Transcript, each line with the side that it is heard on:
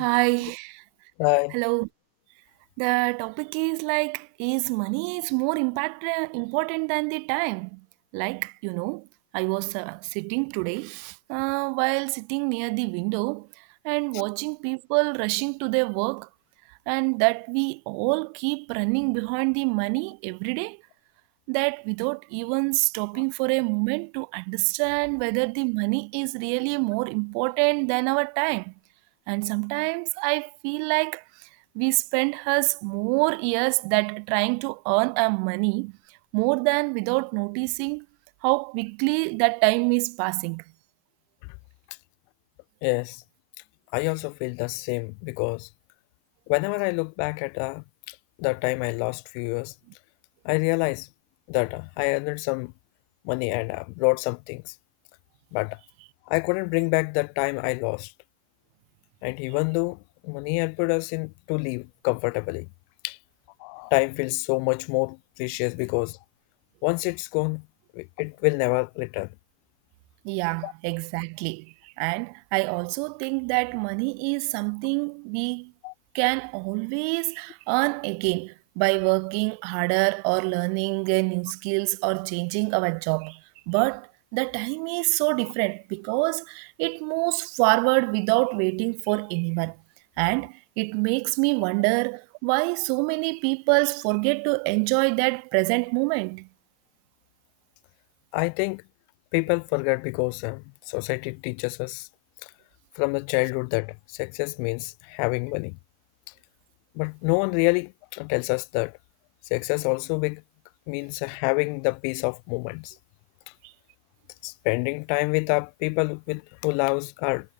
right: Hi,
left: Hi.
right: hello. The topic is like, is money is more impact important than the time? Like, you know, I was sitting today while sitting near the window and watching people rushing to their work, and that we all keep running behind the money every day, that without even stopping for a moment to understand whether the money is really more important than our time and sometimes I feel like we spend us more years that trying to earn our money more than without noticing how quickly that time is passing.
left: Yes, I also feel the same because whenever I look back at the time I lost few years, I realize that I earned some money and bought some things, but I couldn't bring back the time I lost. And even though money helped us in to live comfortably, time feels so much more precious because once it's gone, it will never return.
right: Yeah, exactly. And I also think that money is something we can always earn again by working harder or learning a new skills or changing our job. But the time is so different because it moves forward without waiting for anyone. And it makes me wonder why so many people forget to enjoy that present moment.
left: I think people forget because society teaches us from the childhood that success means having money. But no one really tells us that success also be- means having the peace of moments. Spending time with our people with who loves or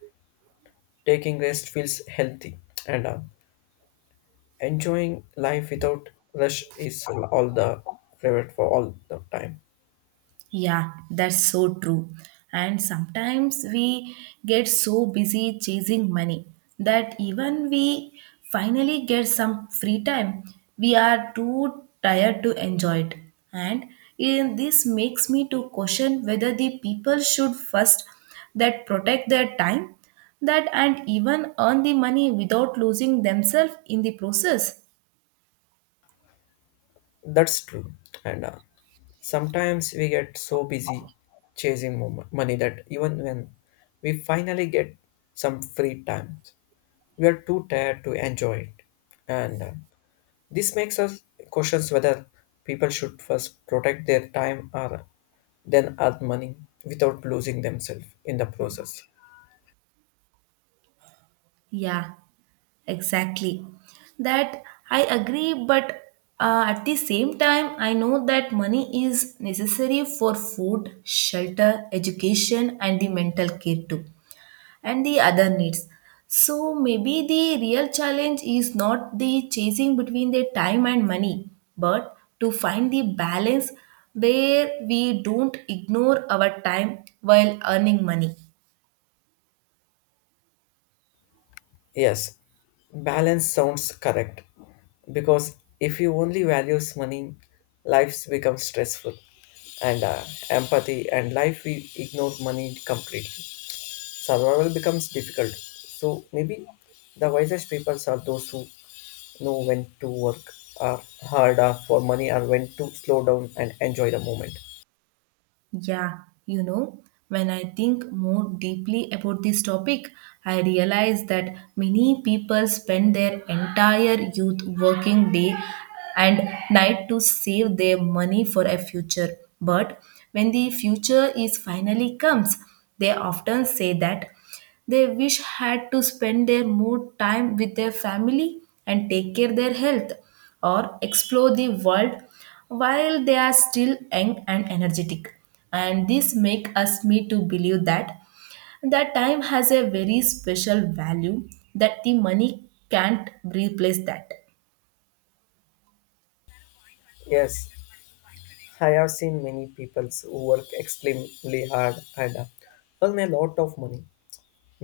left: taking rest feels healthy, and enjoying life without rush is all the favorite for all the time.
right: Yeah, that's so true. And sometimes we get so busy chasing money that even we finally get some free time, we are too tired to enjoy it. And this makes me to question whether the people should first that protect their time that and even earn the money without losing themselves in the process.
left: That's true, and sometimes we get so busy chasing money that even when we finally get some free time we are too tired to enjoy it. And this makes us question whether people should first protect their time or then earn money without losing themselves in the process.
right: Yeah. Exactly. That I agree, but at the same time, I know that money is necessary for food, shelter, education, and the mental care too, and the other needs. So maybe the real challenge is not the chasing between the time and money, but to find the balance where we don't ignore our time while earning money.
left: Yes, balance sounds correct because if you only values money, lives become stressful and empathy and life we ignore money completely. Survival becomes difficult. So maybe the wisest people are those who know when to work harder for money or when to slow down and enjoy the moment.
right: Yeah, you know, when I think more deeply about this topic, I realize that many people spend their entire youth working day and night to save their money for a future. But when the future is finally comes, they often say that they wish had to spend their more time with their family and take care their health or explore the world while they are still young and energetic and this make us me to believe that that time has a very special value that the money can't replace that.
left: Yes, I have seen many people who work extremely hard and earn a lot of money,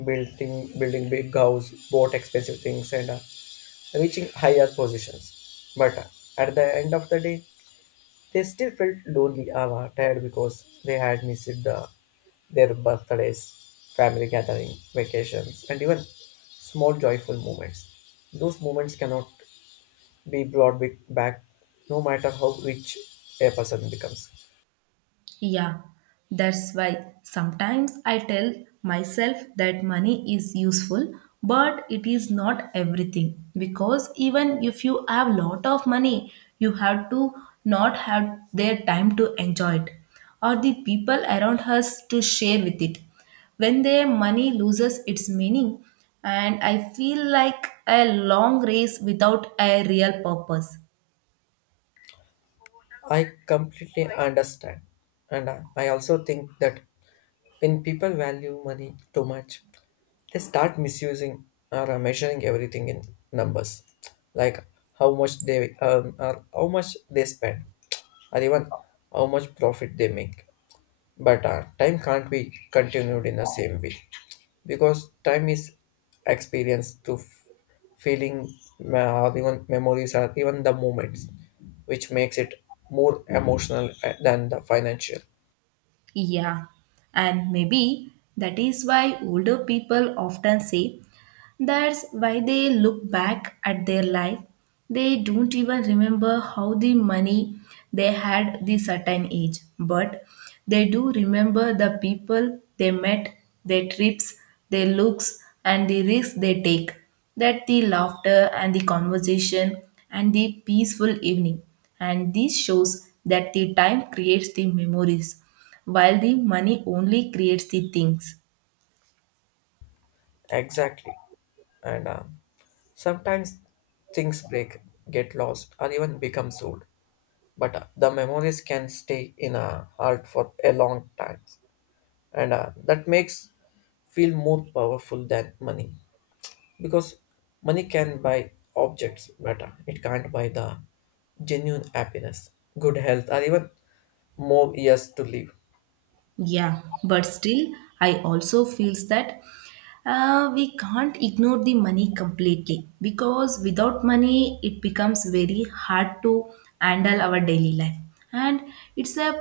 left: building big house, bought expensive things, and reaching higher positions. But at the end of the day, they still felt lonely or tired because they had missed the, their birthdays, family gathering, vacations, and even small joyful moments. Those moments cannot be back no matter how rich a person becomes.
right: Yeah, that's why sometimes I tell myself that money is useful, but it is not everything. Because even if you have lot of money, you have to not have their time to enjoy it or the people around us to share with it. When their money loses its meaning, and I feel like a long race without a real purpose.
left: I completely understand. And I also think that when people value money too much, they start misusing or measuring everything in numbers, like how much they earn or how much they spend, or even how much profit they make. But time can't be continued in the same way because time is experienced to feeling, uh, even memories, or even the moments, which makes it more emotional than the financial.
right: Yeah, and maybe that is why older people often say that's why they look back at their life. They don't even remember how the money they had the certain age, but they do remember the people they met, their trips, their looks, and the risks they take. That the laughter and the conversation and the peaceful evening. And this shows that the time creates the memories while the money only creates the things.
left: Exactly, and sometimes things break, get lost, or even become old. But the memories can stay in a heart for a long time, and that makes feel more powerful than money because money can buy objects but it can't buy the genuine happiness, good health, or even more years to live.
right: Yeah, but still, I also feels that we can't ignore the money completely because without money, it becomes very hard to handle our daily life. And it's a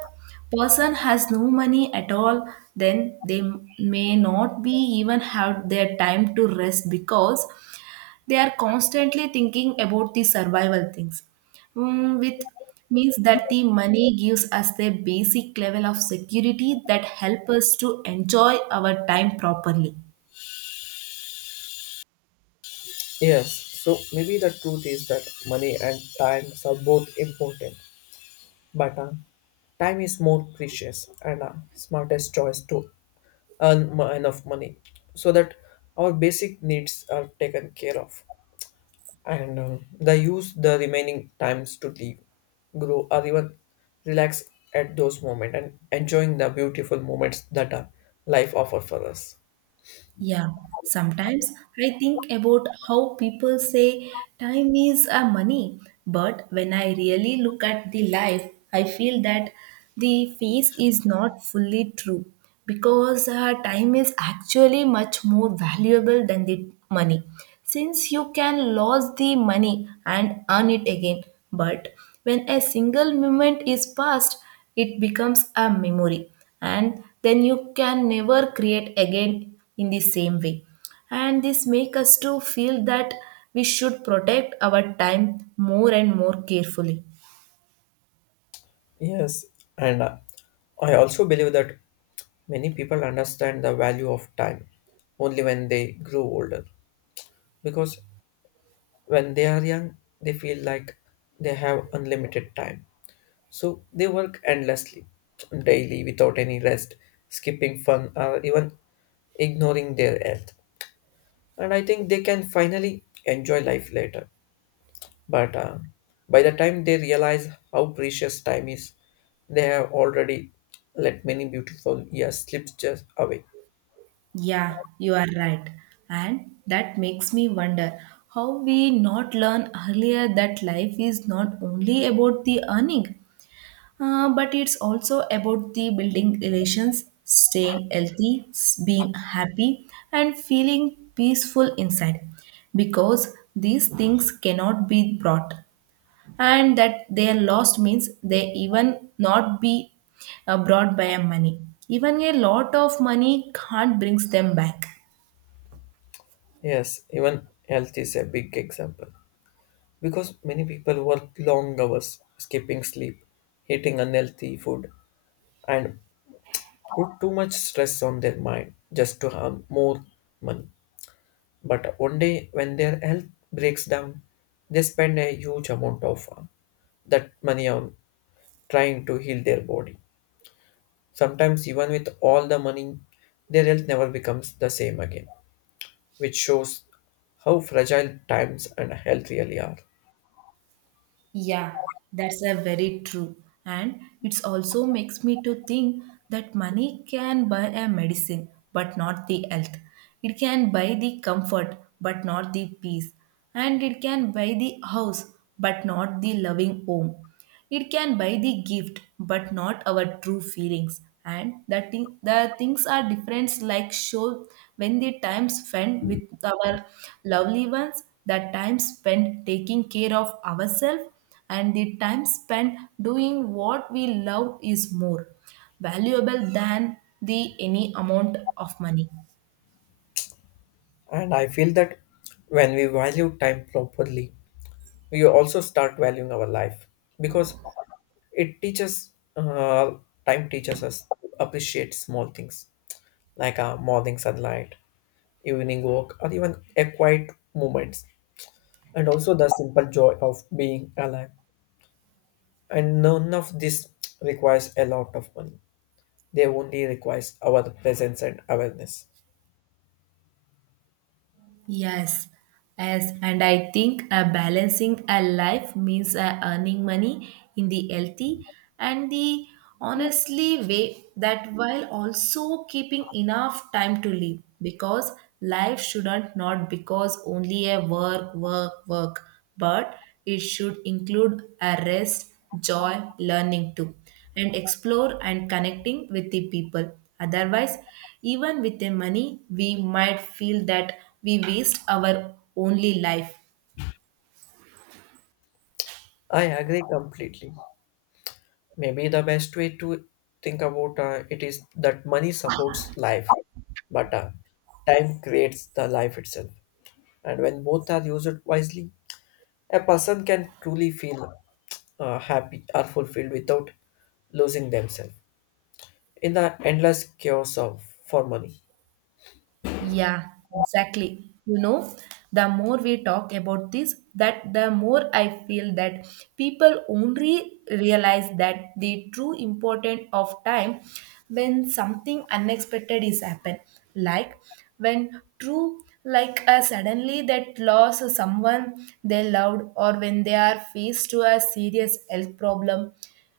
right: person has no money at all, then they may not be even have their time to rest because they are constantly thinking about the survival things. With means that the money gives us the basic level of security that help us to enjoy our time properly.
left: Yes, so maybe the truth is that money and time are both important, but time is more precious and smartest choice to enough money so that our basic needs are taken care of, and they use the remaining times to leave, grow, or even relax at those moments and enjoying the beautiful moments that life offers for us.
right: Yeah, sometimes I think about how people say time is a money, but when I really look at the life, I feel that the phase is not fully true because time is actually much more valuable than the money since you can lose the money and earn it again. But when a single moment is passed, it becomes a memory and then you can never create again in the same way and this make us to feel that we should protect our time more and more carefully.
left: Yes, and I also believe that many people understand the value of time only when they grow older because when they are young, they feel like they have unlimited time. So they work endlessly, daily, without any rest, skipping fun, or even ignoring their health, and I think they can finally enjoy life later. But by the time they realize how precious time is, they have already let many beautiful years slip just away.
right: Yeah, you are right. And that makes me wonder how we not learn earlier that life is not only about the earning. But it's also about the building relations, staying healthy, being happy, and feeling peaceful inside because these things cannot be brought and that they are lost means they even not be brought by a money even a lot of money can't brings them back.
left: Yes, even health is a big example because many people work long hours, skipping sleep, eating unhealthy food, and put too much stress on their mind just to earn more money. But one day, when their health breaks down, they spend a huge amount of that money on trying to heal their body. Sometimes, even with all the money, their health never becomes the same again, which shows how fragile times and health really are.
right: Yeah, that's a very true. And it's also makes me to think that money can buy a medicine, but not the health. It can buy the comfort, but not the peace. And it can buy the house, but not the loving home. It can buy the gift, but not our true feelings. And the things are different, like show when the time spent with our lovely ones, the time spent taking care of ourselves, and the time spent doing what we love is more valuable than the any amount of money.
left: And I feel that when we value time properly, we also start valuing our life because it teaches, time teaches us to appreciate small things like our morning sunlight, evening walk, or even a quiet moments, and also the simple joy of being alive, and none of this requires a lot of money. They only requires our presence and awareness.
right: Yes, as and I think balancing a life means earning money in the healthy and the honestly way that while also keeping enough time to live because life shouldn't not because only a work but it should include a rest joy learning too and explore and connecting with the people. Otherwise, even with the money, we might feel that we waste our only life.
left: I agree completely. Maybe the best way to think about it is that money supports life, but time creates the life itself. And when both are used wisely, a person can truly feel happy or fulfilled without losing themselves in the endless chaos of for money.
right: Yeah, exactly. You know, the more we talk about this, that the more I feel that people only realize that the true importance of time when something unexpected is happen. Like when true like suddenly that loss of someone they loved or when they are faced to a serious health problem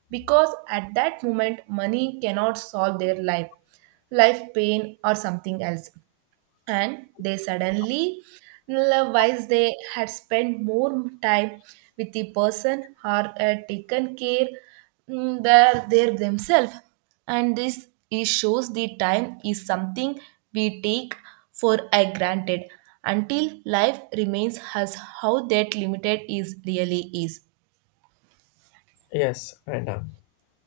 right: because at that moment money cannot solve their life pain or something else and they suddenly realize they had spent more time with the person or had taken care their themselves and this it shows the time is something we take for a granted until life remains as how that limited is really is.
left: Yes, and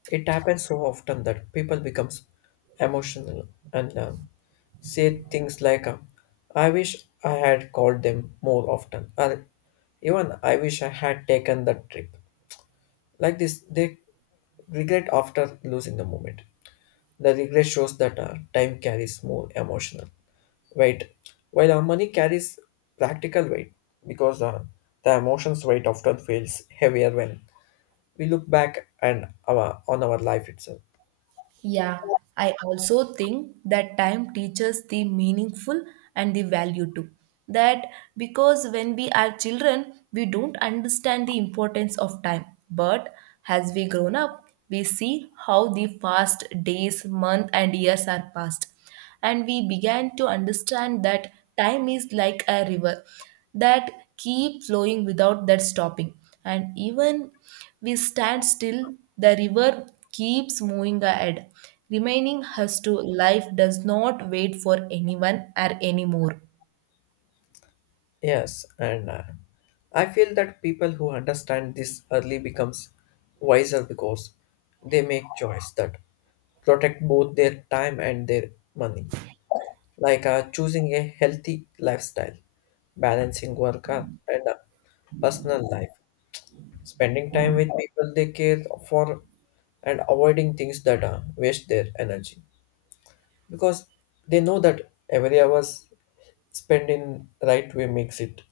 left: it happens so often that people becomes emotional and say things like, "I wish I had called them more often," or even "I wish I had taken that trip." Like this, they regret after losing the moment. The regret shows that time carries more emotional weight, while our money carries practical weight because the emotions weight often feels heavier when we look back and our, on our life itself.
right: Yeah, I also think that time teaches the meaningful and the value too. That because when we are children, we don't understand the importance of time. But as we grown up, we see how the fast days, months, and years are passed. And we began to understand that time is like a river that keep flowing without that stopping. And even we stand still, the river keeps moving ahead, remaining us to life does not wait for anyone or anymore.
left: Yes, and I feel that people who understand this early becomes wiser because they make choice that protect both their time and their money, like choosing a healthy lifestyle, balancing work and personal life, spending time with people they care for, and avoiding things that waste their energy because they know that every hour spent in right way makes it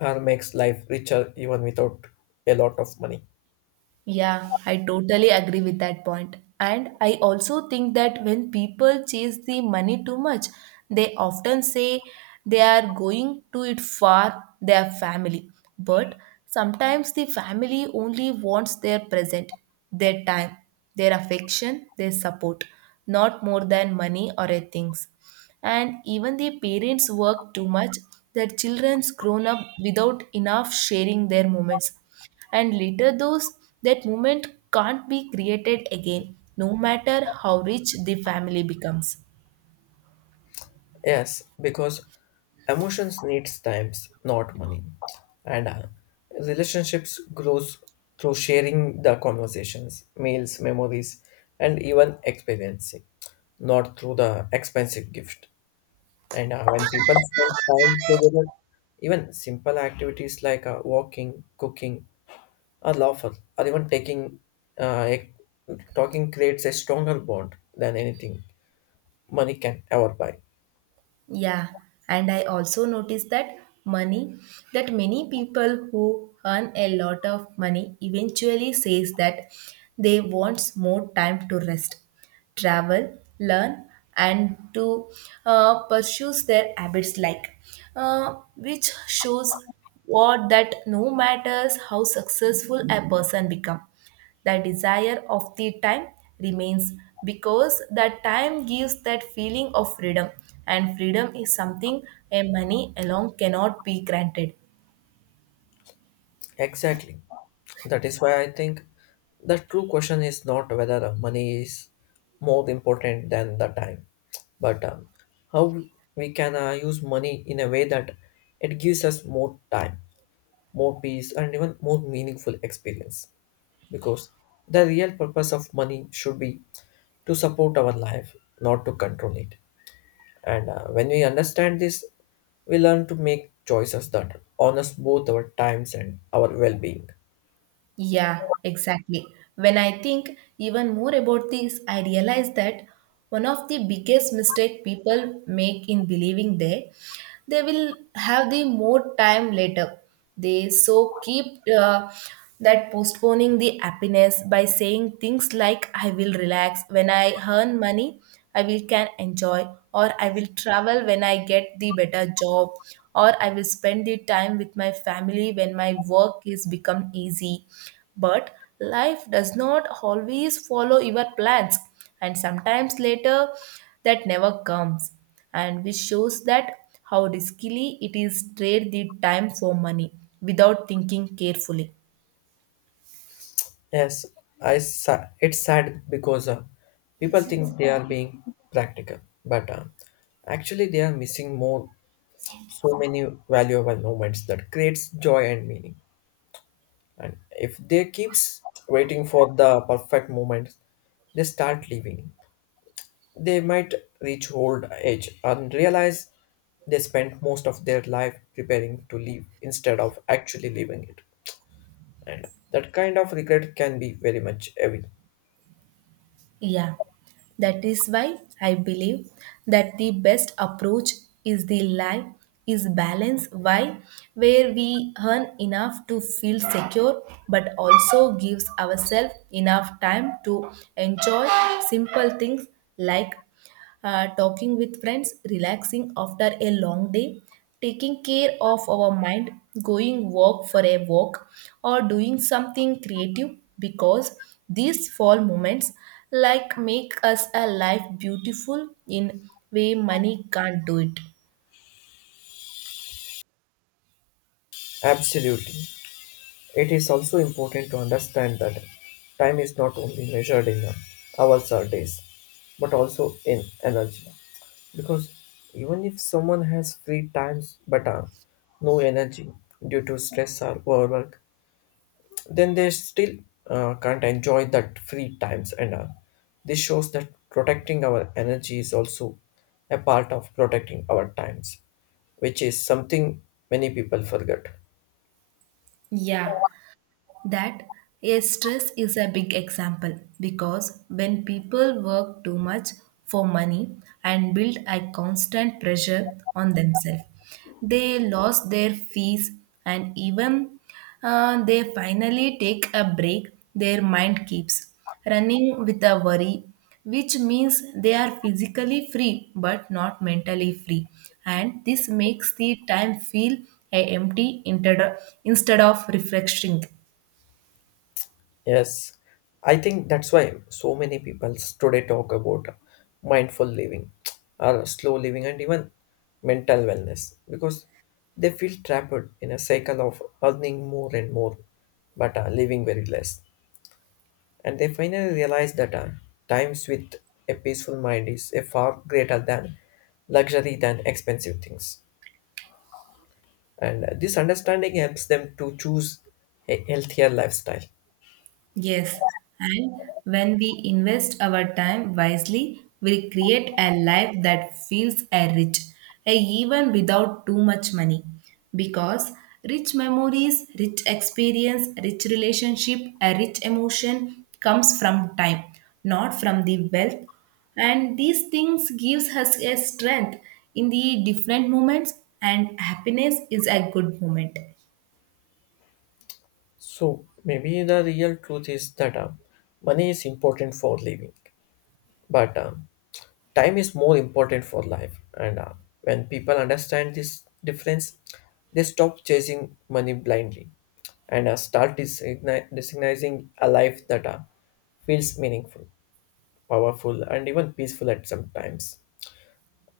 left: or makes life richer even without a lot of money.
right: Yeah, I totally agree with that point. And I also think that when people chase the money too much, they often say they are going to it for their family. But sometimes the family only wants their present, their time, their affection, their support, not more than money or a things. And even the parents work too much, their children's grown up without enough sharing their moments and later those that moment can't be created again no matter how rich the family becomes.
left: Yes, because emotions needs times, not money. And relationships grows through sharing the conversations, meals, memories, and even experiencing, not through the expensive gift. And when people spend time together, even simple activities like walking, cooking, are lawful or even taking uh, a- talking creates a stronger bond than anything money can ever buy.
right: Yeah, and I also noticed that money that many people who earn a lot of money eventually says that they want more time to rest, travel, learn, and to pursue their habits like, which shows what that no matters how successful a person become the desire of the time remains because that time gives that feeling of freedom, and freedom is something a money alone cannot be granted.
left: Exactly, that is why I think the true question is not whether money is more important than the time, but how we can use money in a way that it gives us more time, more peace, and even more meaningful experience because the real purpose of money should be to support our life, not to control it. And when we understand this, we learn to make choices that honors both our times and our well-being.
right: Yeah, exactly. When I think even more about this, I realize that one of the biggest mistake people make in believing they will have the more time later. They so keep that postponing the happiness by saying things like I will relax when I earn money, I will can enjoy or I will travel when I get the better job or I will spend the time with my family when my work is become easy. But life does not always follow your plans, and sometimes later that never comes. And which shows that how riskily it is trade the time for money without thinking carefully.
left: Yes, it's sad because people think they are being practical, but actually they are missing more so many valuable moments that creates joy and meaning. And if they keeps waiting for the perfect moment, they start living. They might reach old age and realize they spent most of their life preparing to leave instead of actually living it. And that kind of regret can be very much heavy.
right: Yeah, that is why I believe that the best approach is the life is balance why where we earn enough to feel secure but also gives ourselves enough time to enjoy simple things like talking with friends, relaxing after a long day, taking care of our mind, going walk for a walk, or doing something creative because these fall moments like make us a life beautiful in way money can't do it.
left: Absolutely. It is also important to understand that time is not only measured in hours or days, but also in energy. Because even if someone has free times but no energy due to stress or overwork, then they still can't enjoy that free times and all. This shows that protecting our energy is also a part of protecting our times, which is something many people forget.
right: Yeah, that yes, stress is a big example because when people work too much for money and build a constant pressure on themselves, they lose their fees and even they finally take a break. Their mind keeps running with a worry, which means they are physically free but not mentally free, and this makes the time feel empty instead of refreshing.
left: Yes, I think that's why so many people today talk about mindful living or slow living and even mental wellness because they feel trapped in a cycle of earning more and more but living very less, and they finally realize that times with a peaceful mind is a far greater than luxury than expensive things, and this understanding helps them to choose a healthier lifestyle.
right: Yes, and when we invest our time wisely, we'll create a life that feels a rich, a even without too much money. Because rich memories, rich experience, rich relationship, a rich emotion comes from time, not from the wealth. And these things gives us a strength in the different moments, and happiness is a good moment.
left: So maybe the real truth is that money is important for living, but time is more important for life, and when people understand this difference they stop chasing money blindly and recognizing a life that feels meaningful, powerful, and even peaceful at some times,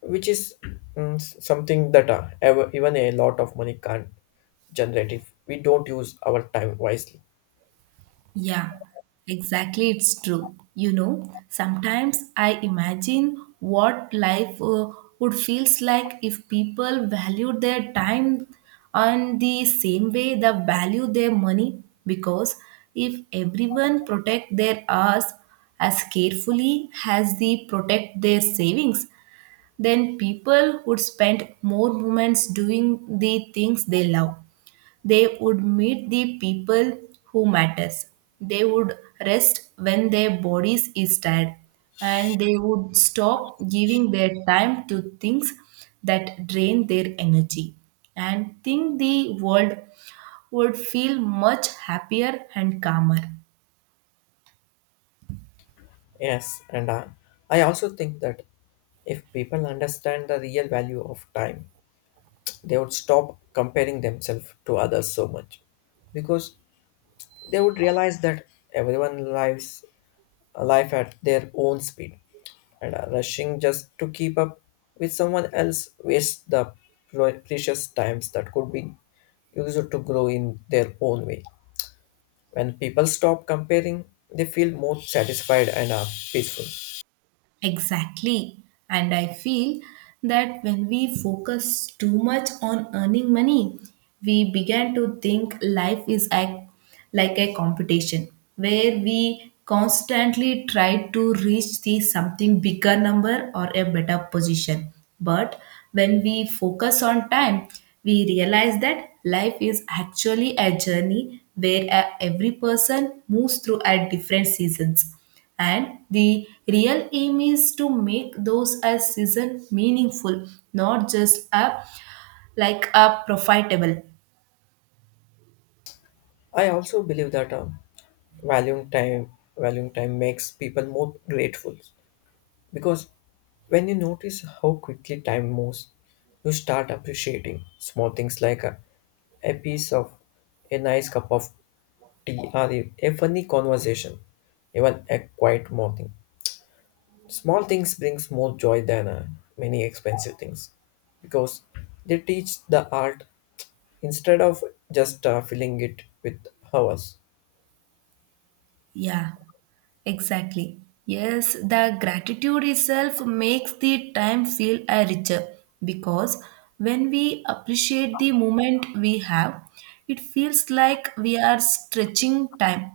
left: which is something that even a lot of money can't generate if we don't use our time wisely.
right: Yeah, exactly. It's true. You know, sometimes I imagine what life would feels like if people valued their time on the same way they value their money. Because if everyone protect their hours as carefully as they protect their savings, then people would spend more moments doing the things they love, they would meet the people who matters, they would rest when their bodies is tired, and they would stop giving their time to things that drain their energy, and think the world would feel much happier and calmer.
left: Yes, and I also think that if people understand the real value of time they would stop comparing themselves to others so much because they would realize that everyone lives a life at their own speed, and rushing just to keep up with someone else wastes the precious times that could be used to grow in their own way. When people stop comparing they feel more satisfied and are peaceful.
right: Exactly. And I feel that when we focus too much on earning money, we began to think life is a, like a competition where we constantly try to reach the something bigger number or a better position. But when we focus on time, we realize that life is actually a journey where every person moves through at different seasons, and the real aim is to make those as season meaningful, not just a like a profitable.
left: I also believe that valuing time valuing time makes people more grateful, because when you notice how quickly time moves, you start appreciating small things like a piece of a nice cup of tea or a funny conversation, even a quiet morning. Small things brings more joy than many expensive things because they teach the art instead of just filling it with hours.
right: Yeah. Exactly. Yes, the gratitude itself makes the time feel richer because when we appreciate the moment we have, it feels like we are stretching time,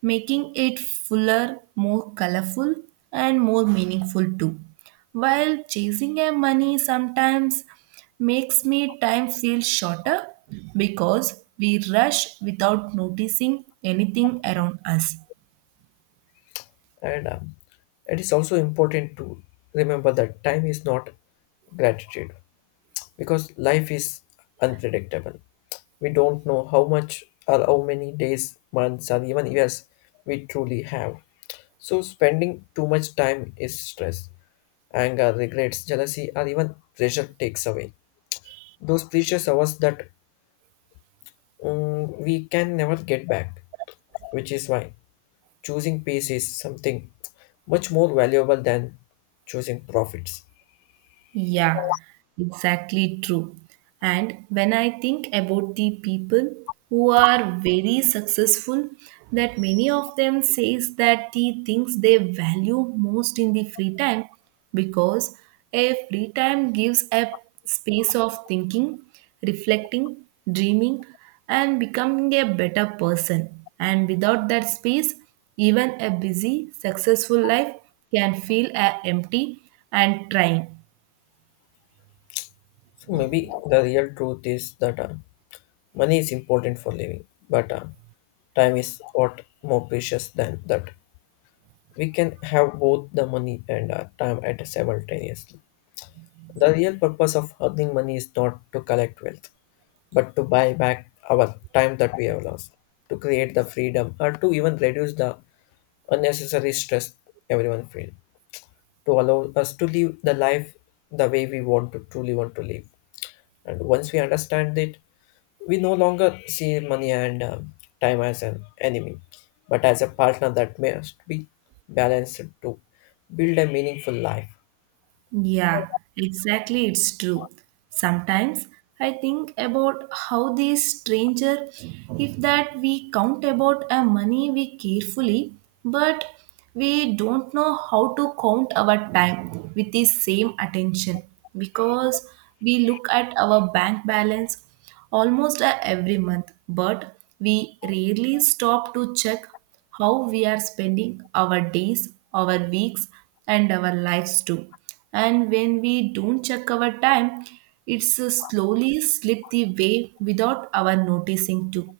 right: making it fuller, more colorful, and more meaningful too. While chasing a money sometimes makes me time feel shorter because we rush without noticing anything around us.
left: And it is also important to remember that time is not gratitude, because life is unpredictable. We don't know how much or how many days, months, or even years we truly have. So, spending too much time is stress, anger, regrets, jealousy, or even pressure takes away those precious hours that we can never get back, which is why choosing peace is something much more valuable than choosing profits.
right: Yeah, exactly true. And when I think about the people who are very successful, that many of them says that the things they value most in the free time because a free time gives a space of thinking, reflecting, dreaming, and becoming a better person. And without that space, even a busy, successful life can feel empty and trying.
left: So, maybe the real truth is that money is important for living, but time is what more precious than that. We can have both the money and our time at simultaneously. The real purpose of earning money is not to collect wealth, but to buy back our time that we have lost, to create the freedom, or to even reduce the unnecessary stress everyone feels, to allow us to live the life the way we want to truly want to live. And once we understand it, we no longer see money and time as an enemy, but as a partner that must be balanced to build a meaningful life.
right: Yeah, exactly. It's true. Sometimes I think about how this stranger, if that we count about our money we carefully, but we don't know how to count our time with the same attention because we look at our bank balance almost every month, but we rarely stop to check how we are spending our days, our weeks, and our lives too. And when we don't check our time, it's slowly slip the way without our noticing too.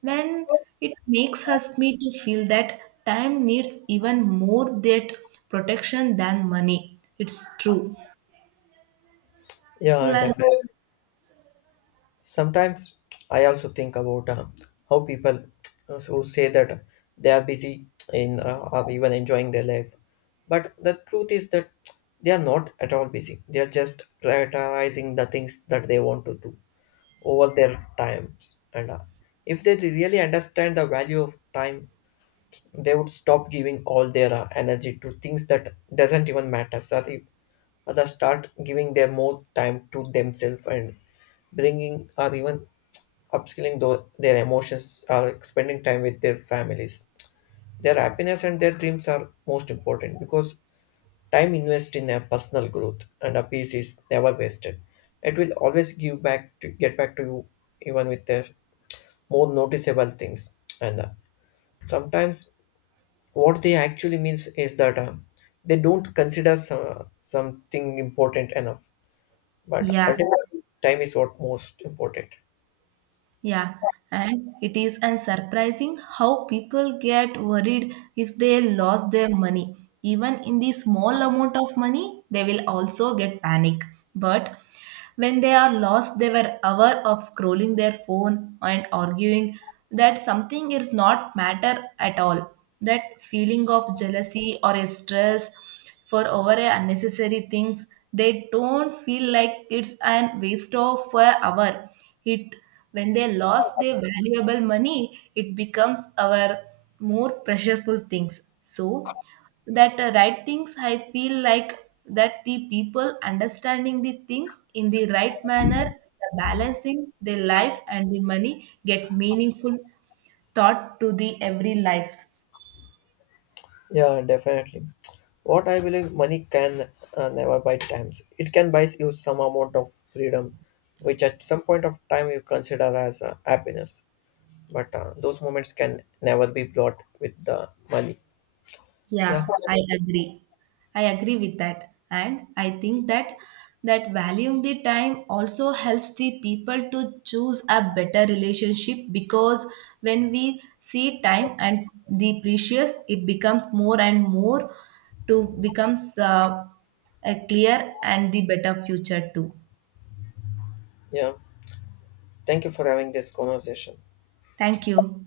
right: When it makes us me to feel that time needs even more that protection than money. It's true.
left: Yeah,
right: Like,
left: definitely. Sometimes I also think about how people who say that they are busy in or even enjoying their life, but the truth is that they are not at all busy. They are just prioritizing the things that they want to do over their times, and if they really understand the value of time they would stop giving all their energy to things that doesn't even matter, so they start giving their more time to themselves and bringing or even their emotions or like, spending time with their families. Their happiness and their dreams are most important because time invested in a personal growth and a peace is never wasted. It will always give back to get back to you even with the more noticeable things, and sometimes what they actually means is that they don't consider some, something important enough, but
right: yeah.
left: ultimately time is what most important.
right: Yeah, and it is and surprising how people get worried if they lost their money. Even in the small amount of money, they will also get panic. But when they are lost, they were hour of scrolling their phone and arguing that something is not matter at all. That feeling of jealousy or stress for over a unnecessary things, they don't feel like it's an waste of a hour. It, when they lost their valuable money, it becomes our more pressureful things. So that right things I feel like that the people understanding the things in the right manner, the balancing their life and the money get meaningful thought to the every lives.
left: Yeah, definitely. What I believe money can never buy times. It can buy you some amount of freedom which at some point of time you consider as happiness, but those moments can never be bought with the money. Yeah.
right: Yeah, I agree. I agree with that. And I think that that valuing the time also helps the people to choose a better relationship because when we see time and the precious, it becomes more and more to becomes a clear and the better future too.
left: Yeah, thank you for having this conversation.
right: Thank you.